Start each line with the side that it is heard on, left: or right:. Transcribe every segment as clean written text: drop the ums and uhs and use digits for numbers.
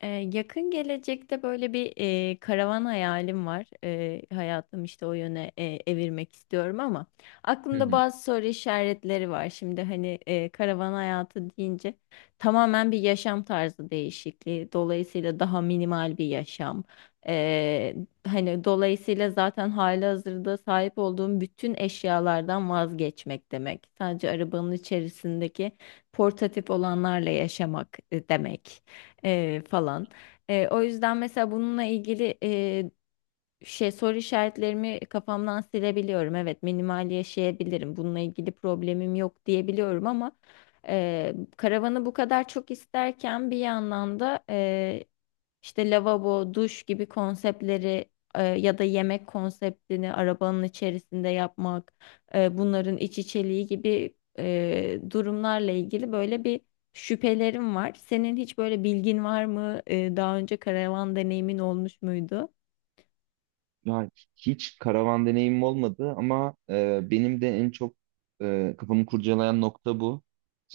left: Ee, yakın gelecekte böyle bir karavan hayalim var. Hayatım işte o yöne evirmek istiyorum ama
right: Hı
left: aklımda
right: hı.
left: bazı soru işaretleri var. Şimdi hani karavan hayatı deyince tamamen bir yaşam tarzı değişikliği. Dolayısıyla daha minimal bir yaşam. Ee, hani dolayısıyla zaten halihazırda sahip olduğum bütün eşyalardan vazgeçmek demek. Sadece arabanın içerisindeki portatif olanlarla yaşamak demek falan. O yüzden mesela bununla ilgili şey soru işaretlerimi kafamdan silebiliyorum. Evet, minimal yaşayabilirim. Bununla ilgili problemim yok diyebiliyorum ama karavanı bu kadar çok isterken bir yandan da işte lavabo, duş gibi konseptleri ya da yemek konseptini arabanın içerisinde yapmak, bunların iç içeliği gibi durumlarla ilgili böyle bir şüphelerim var. Senin hiç böyle bilgin var mı? Daha önce karavan deneyimin olmuş muydu?
right: Ya hiç karavan deneyimim olmadı ama benim de en çok kafamı kurcalayan nokta bu.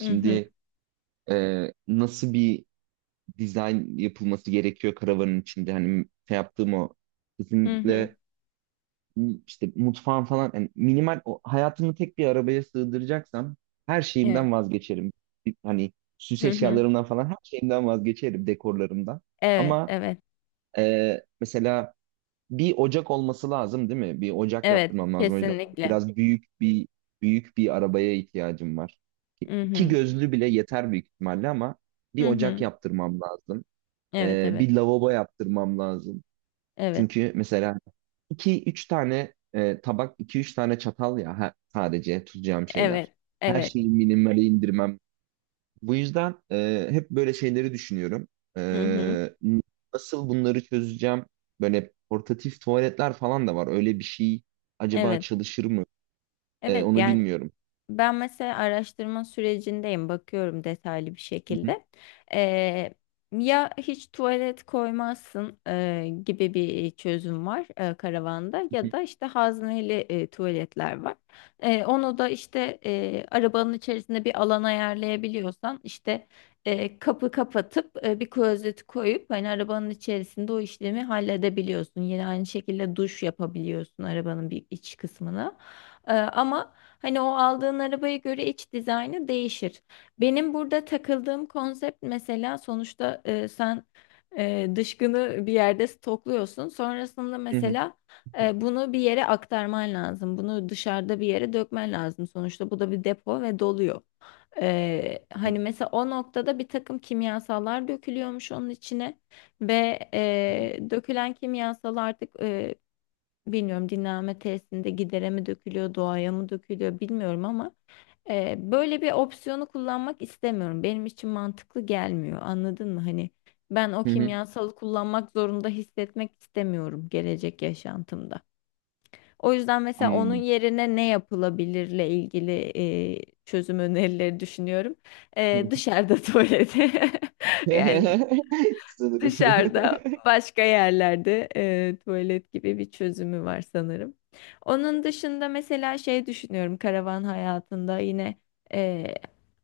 left: Hı hı.
right: nasıl bir dizayn yapılması gerekiyor karavanın içinde? Hani şey yaptığım o
left: Hı hı.
right: kesinlikle işte mutfağın falan, yani minimal, o, hayatımı tek bir arabaya sığdıracaksam her
left: Evet.
right: şeyimden vazgeçerim. Hani süs
left: Hı hı.
right: eşyalarımdan falan her şeyimden vazgeçerim, dekorlarımdan.
left: Evet,
right: Ama
left: evet.
right: mesela bir ocak olması lazım değil mi? Bir ocak
left: Evet,
right: yaptırmam lazım. O yüzden
left: kesinlikle.
right: biraz büyük bir büyük bir arabaya ihtiyacım var.
left: Hı
right: İki
left: hı.
right: gözlü bile yeter büyük ihtimalle ama bir
left: Hı
right: ocak
left: hı.
right: yaptırmam lazım.
left: Evet, evet.
right: Bir lavabo yaptırmam lazım.
left: Evet.
right: Çünkü mesela iki üç tane tabak, iki üç tane çatal, ya sadece tutacağım şeyler.
left: Evet.
right: Her
left: Evet.
right: şeyi minimale indirmem, bu yüzden hep böyle şeyleri düşünüyorum.
left: Hı hı.
right: E, Nasıl bunları çözeceğim? Böyle portatif tuvaletler falan da var. Öyle bir şey acaba
left: Evet.
right: çalışır mı?
left: Evet.
right: Onu
left: Yani
right: bilmiyorum.
left: ben mesela araştırma sürecindeyim, bakıyorum detaylı bir
right: Hı hı,
left: şekilde. Eee, ya hiç tuvalet koymazsın gibi bir çözüm var karavanda ya da işte hazneli tuvaletler var. Onu da işte arabanın içerisinde bir alan ayarlayabiliyorsan işte kapı kapatıp bir klozeti koyup hani arabanın içerisinde o işlemi halledebiliyorsun. Yine aynı şekilde duş yapabiliyorsun arabanın bir iç kısmını. Ama hani o aldığın arabaya göre iç dizaynı değişir. Benim burada takıldığım konsept mesela sonuçta sen dışkını bir yerde stokluyorsun. Sonrasında
right: hı hı,
left: mesela bunu bir yere aktarman lazım. Bunu dışarıda bir yere dökmen lazım. Sonuçta bu da bir depo ve doluyor.
right: hı hı,
left: Hani mesela o noktada bir takım kimyasallar dökülüyormuş onun içine ve dökülen kimyasal artık bilmiyorum dinlenme tesisinde gidere mi dökülüyor, doğaya mı dökülüyor bilmiyorum ama böyle bir opsiyonu kullanmak istemiyorum. Benim için mantıklı gelmiyor. Anladın mı? Hani ben o
right: hı hı.
left: kimyasalı kullanmak zorunda hissetmek istemiyorum gelecek yaşantımda. O yüzden mesela onun
right: Anladım.
left: yerine ne yapılabilirle ilgili çözüm önerileri düşünüyorum.
right: Hı hı.
left: Dışarıda tuvalete. Yani
right: Sanırım.
left: dışarıda başka yerlerde tuvalet gibi bir çözümü var sanırım. Onun dışında mesela şey düşünüyorum karavan hayatında yine e,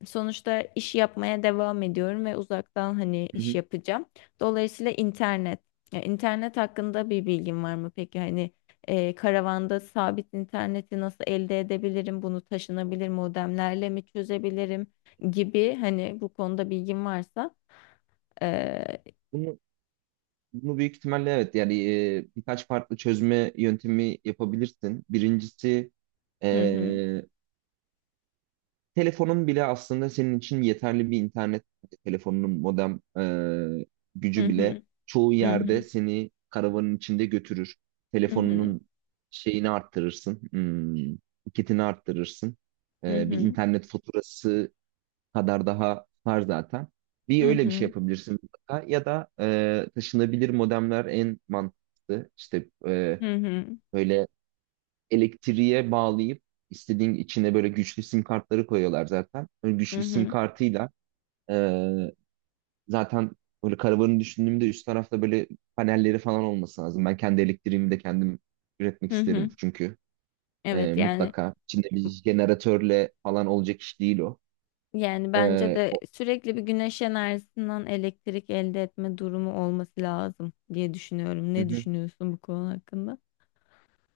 left: sonuçta iş yapmaya devam ediyorum ve uzaktan hani
right: Hı
left: iş
right: hı.
left: yapacağım. Dolayısıyla internet. Ya, internet hakkında bir bilgin var mı peki? Hani karavanda sabit interneti nasıl elde edebilirim? Bunu taşınabilir modemlerle mi çözebilirim gibi hani bu konuda bilgin varsa. e,
right: Bunu, bunu büyük ihtimalle evet, yani birkaç farklı çözme yöntemi yapabilirsin. Birincisi, e,
left: Hı hı.
right: telefonun bile aslında senin için yeterli bir internet, telefonunun modem e,
left: Hı
right: gücü bile
left: hı.
right: çoğu
left: Hı
right: yerde
left: hı.
right: seni karavanın içinde götürür.
left: Hı hı.
right: Telefonunun şeyini arttırırsın, kitini arttırırsın.
left: Hı
right: Bir
left: hı.
right: internet faturası kadar daha var zaten.
left: Hı
right: Bir öyle bir şey
left: hı.
right: yapabilirsin mutlaka. Ya da taşınabilir modemler en mantıklı. İşte
left: Hı hı.
right: böyle elektriğe bağlayıp istediğin içine böyle güçlü sim kartları koyuyorlar zaten. Böyle
left: Hı
right: güçlü sim
left: hı.
right: kartıyla e, zaten böyle karavanı düşündüğümde üst tarafta böyle panelleri falan olması lazım. Ben kendi elektriğimi de kendim üretmek
left: Hı
right: isterim,
left: hı.
right: çünkü
left: Evet, yani
right: mutlaka içinde bir jeneratörle falan olacak iş değil o.
left: yani bence
right: E,
left: de
right: o-
left: sürekli bir güneş enerjisinden elektrik elde etme durumu olması lazım diye düşünüyorum. Ne düşünüyorsun bu konu hakkında?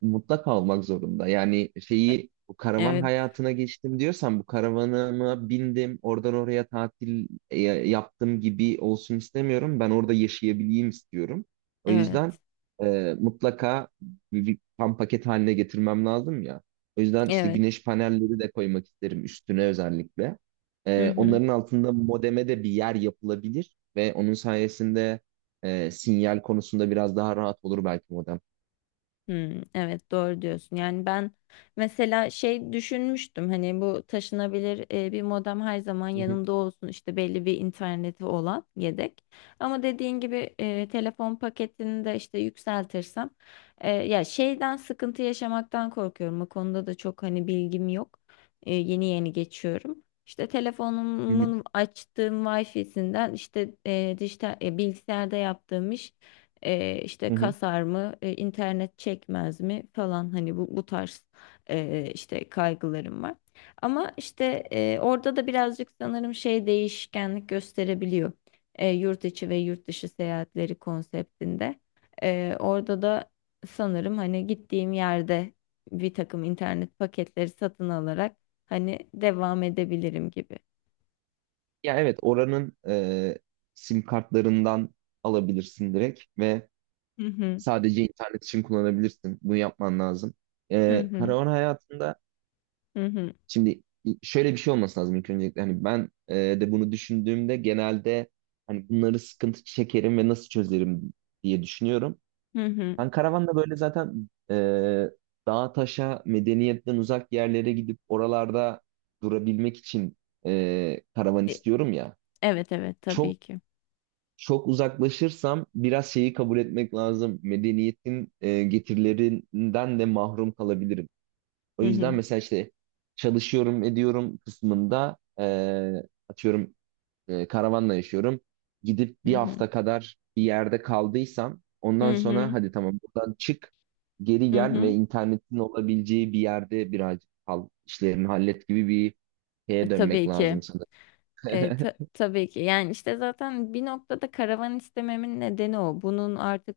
right: Mutlaka olmak zorunda. Yani
left: E-
right: şeyi bu karavan
left: Evet.
right: hayatına geçtim diyorsan, bu karavanıma bindim oradan oraya tatil yaptım gibi olsun istemiyorum. Ben orada yaşayabileyim istiyorum. O
left: Evet.
right: yüzden mutlaka bir tam paket haline getirmem lazım ya. O yüzden işte
left: Evet.
right: güneş panelleri de koymak isterim üstüne özellikle.
left: Hı hı.
right: Onların altında modeme de bir yer yapılabilir ve onun sayesinde sinyal konusunda biraz daha rahat olur belki modem.
left: Hmm, evet doğru diyorsun. Yani ben mesela şey düşünmüştüm hani bu taşınabilir bir modem her zaman
right: Hı hı,
left: yanımda olsun işte belli bir interneti olan yedek. Ama dediğin gibi telefon paketini de işte yükseltirsem ya şeyden sıkıntı yaşamaktan korkuyorum. O konuda da çok hani bilgim yok. Yeni yeni geçiyorum. İşte
right: hı hı,
left: telefonumun açtığım Wi-Fi'sinden işte dijital bilgisayarda yaptığım iş işte
right: hı hı.
left: kasar mı, internet çekmez mi falan hani bu tarz işte kaygılarım var. Ama işte orada da birazcık sanırım şey değişkenlik gösterebiliyor. Yurt içi ve yurt dışı seyahatleri konseptinde. Orada da sanırım hani gittiğim yerde bir takım internet paketleri satın alarak hani devam edebilirim gibi.
right: Ya evet, oranın sim kartlarından alabilirsin direkt ve
left: Hı hı,
right: sadece internet için kullanabilirsin. Bunu yapman lazım.
left: hı hı,
right: Karavan hayatında
left: hı hı,
right: şimdi şöyle bir şey olması lazım ilk öncelikle. Hani ben de bunu düşündüğümde genelde hani bunları sıkıntı çekerim ve nasıl çözerim diye düşünüyorum.
left: hı hı.
right: Ben karavanla böyle zaten dağa taşa medeniyetten uzak yerlere gidip oralarda durabilmek için karavan
left: E,
right: istiyorum ya.
left: Evet, evet,
right: Çok
left: tabii ki.
right: çok uzaklaşırsam biraz şeyi kabul etmek lazım. Medeniyetin getirilerinden de mahrum kalabilirim. O
left: Hı
right: yüzden
left: hı,
right: mesela işte çalışıyorum ediyorum kısmında, atıyorum, karavanla yaşıyorum. Gidip
left: hı
right: bir
left: hı.
right: hafta kadar bir yerde kaldıysam, ondan
left: Hı
right: sonra
left: hı,
right: hadi tamam, buradan çık, geri
left: hı
right: gel ve
left: hı.
right: internetin olabileceği bir yerde birazcık kal, işlerini hallet gibi bir şeye dönmek
left: Tabii
right: lazım
left: ki.
right: sanırım.
left: Tabii ki. Yani işte zaten bir noktada karavan istememin nedeni o. Bunun artık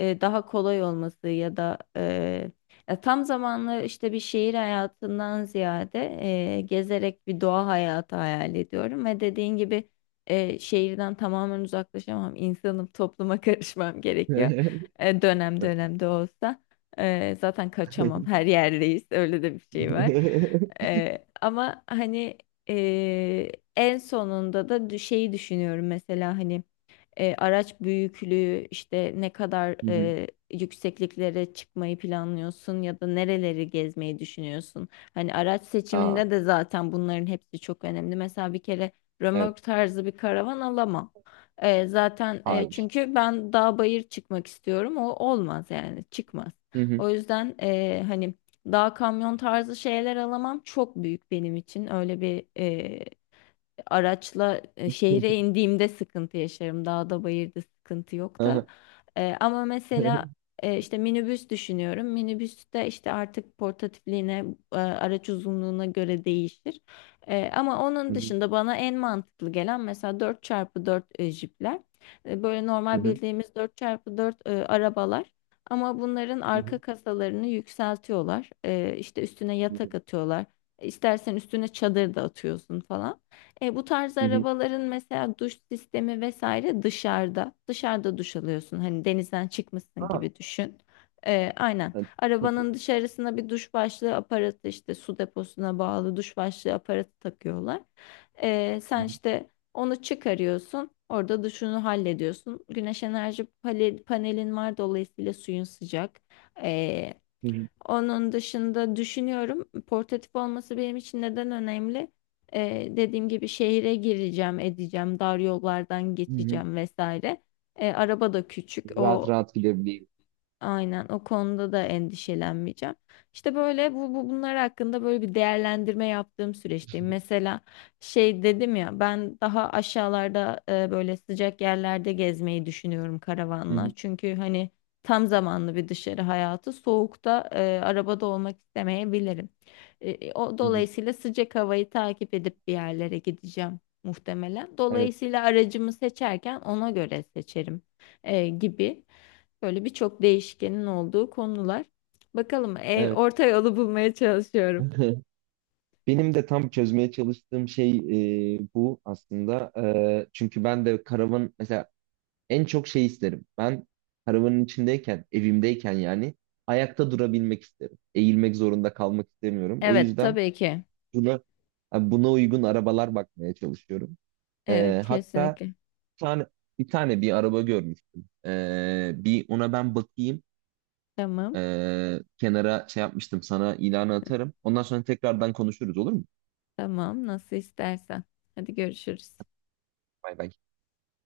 left: daha kolay olması ya da ya tam zamanlı işte bir şehir hayatından ziyade gezerek bir doğa hayatı hayal ediyorum ve dediğin gibi şehirden tamamen uzaklaşamam. İnsanım, topluma karışmam gerekiyor. Dönem dönem de olsa. Zaten kaçamam. Her yerdeyiz. Öyle de bir şey var. Ama hani en sonunda da şeyi düşünüyorum mesela hani araç büyüklüğü işte ne kadar
right: Hı hı.
left: yüksekliklere çıkmayı planlıyorsun ya da nereleri gezmeyi düşünüyorsun? Hani araç
right: Aa,
left: seçiminde de zaten bunların hepsi çok önemli. Mesela bir kere
right: evet.
left: römork tarzı bir karavan alamam. Zaten
right: Hı. Hayır.
left: çünkü ben dağ bayır çıkmak istiyorum. O olmaz yani çıkmaz.
right: Hı hı.
left: O yüzden hani dağ kamyon tarzı şeyler alamam çok büyük benim için. Öyle bir araçla şehre indiğimde sıkıntı yaşarım. Dağda bayırda sıkıntı yok da.
right: Aha.
left: Ama mesela işte minibüs düşünüyorum. Minibüste işte artık portatifliğine, araç uzunluğuna göre değişir. Ama
right: Hı
left: onun
right: hı.
left: dışında bana en mantıklı gelen mesela 4x4 jipler. Böyle
right: Hı
left: normal
right: hı.
left: bildiğimiz 4x4 arabalar. Ama bunların
right: Hı
left: arka
right: hı.
left: kasalarını yükseltiyorlar. İşte üstüne
right: Hı hı.
left: yatak atıyorlar. İstersen üstüne çadır da atıyorsun falan. Bu tarz
right: Hı hı.
left: arabaların mesela duş sistemi vesaire dışarıda. Dışarıda duş alıyorsun. Hani denizden çıkmışsın
right: Ha,
left: gibi düşün. Aynen.
right: evet, çok
left: Arabanın
right: iyi.
left: dışarısına bir duş başlığı aparatı işte su deposuna bağlı duş başlığı aparatı takıyorlar.
right: Hı
left: Sen
right: hı.
left: işte onu çıkarıyorsun. Orada duşunu hallediyorsun. Güneş enerji panelin var dolayısıyla suyun sıcak. E,
right: Hı hı.
left: onun dışında düşünüyorum portatif olması benim için neden önemli? Dediğim gibi şehire gireceğim, edeceğim, dar yollardan
right: Hı hı.
left: geçeceğim vesaire. Araba da küçük.
right: Rahat
left: O
right: rahat gidebileyim.
left: Aynen o konuda da endişelenmeyeceğim. İşte böyle bu, bu bunlar hakkında böyle bir değerlendirme yaptığım süreçteyim. Mesela şey dedim ya ben daha aşağılarda böyle sıcak yerlerde gezmeyi düşünüyorum
right: Hı
left: karavanla.
right: hı.
left: Çünkü hani tam zamanlı bir dışarı hayatı soğukta arabada olmak istemeyebilirim. O
right: Hı hı.
left: dolayısıyla sıcak havayı takip edip bir yerlere gideceğim muhtemelen.
right: Evet,
left: Dolayısıyla aracımı seçerken ona göre seçerim gibi. Böyle birçok değişkenin olduğu konular. Bakalım
right: evet.
left: orta yolu bulmaya çalışıyorum.
right: Benim de tam çözmeye çalıştığım şey bu aslında. Çünkü ben de karavan mesela en çok şey isterim. Ben karavanın içindeyken, evimdeyken, yani ayakta durabilmek isterim. Eğilmek zorunda kalmak istemiyorum. O
left: Evet,
right: yüzden
left: tabii ki.
right: buna buna uygun arabalar bakmaya çalışıyorum.
left: Evet,
right: Hatta
left: kesinlikle.
right: bir tane, bir tane bir araba görmüştüm. Bir ona ben bakayım.
left: Tamam,
right: Kenara şey yapmıştım, sana ilanı atarım. Ondan sonra tekrardan konuşuruz, olur mu?
left: tamam, nasıl istersen. Hadi görüşürüz.
right: Bay bay.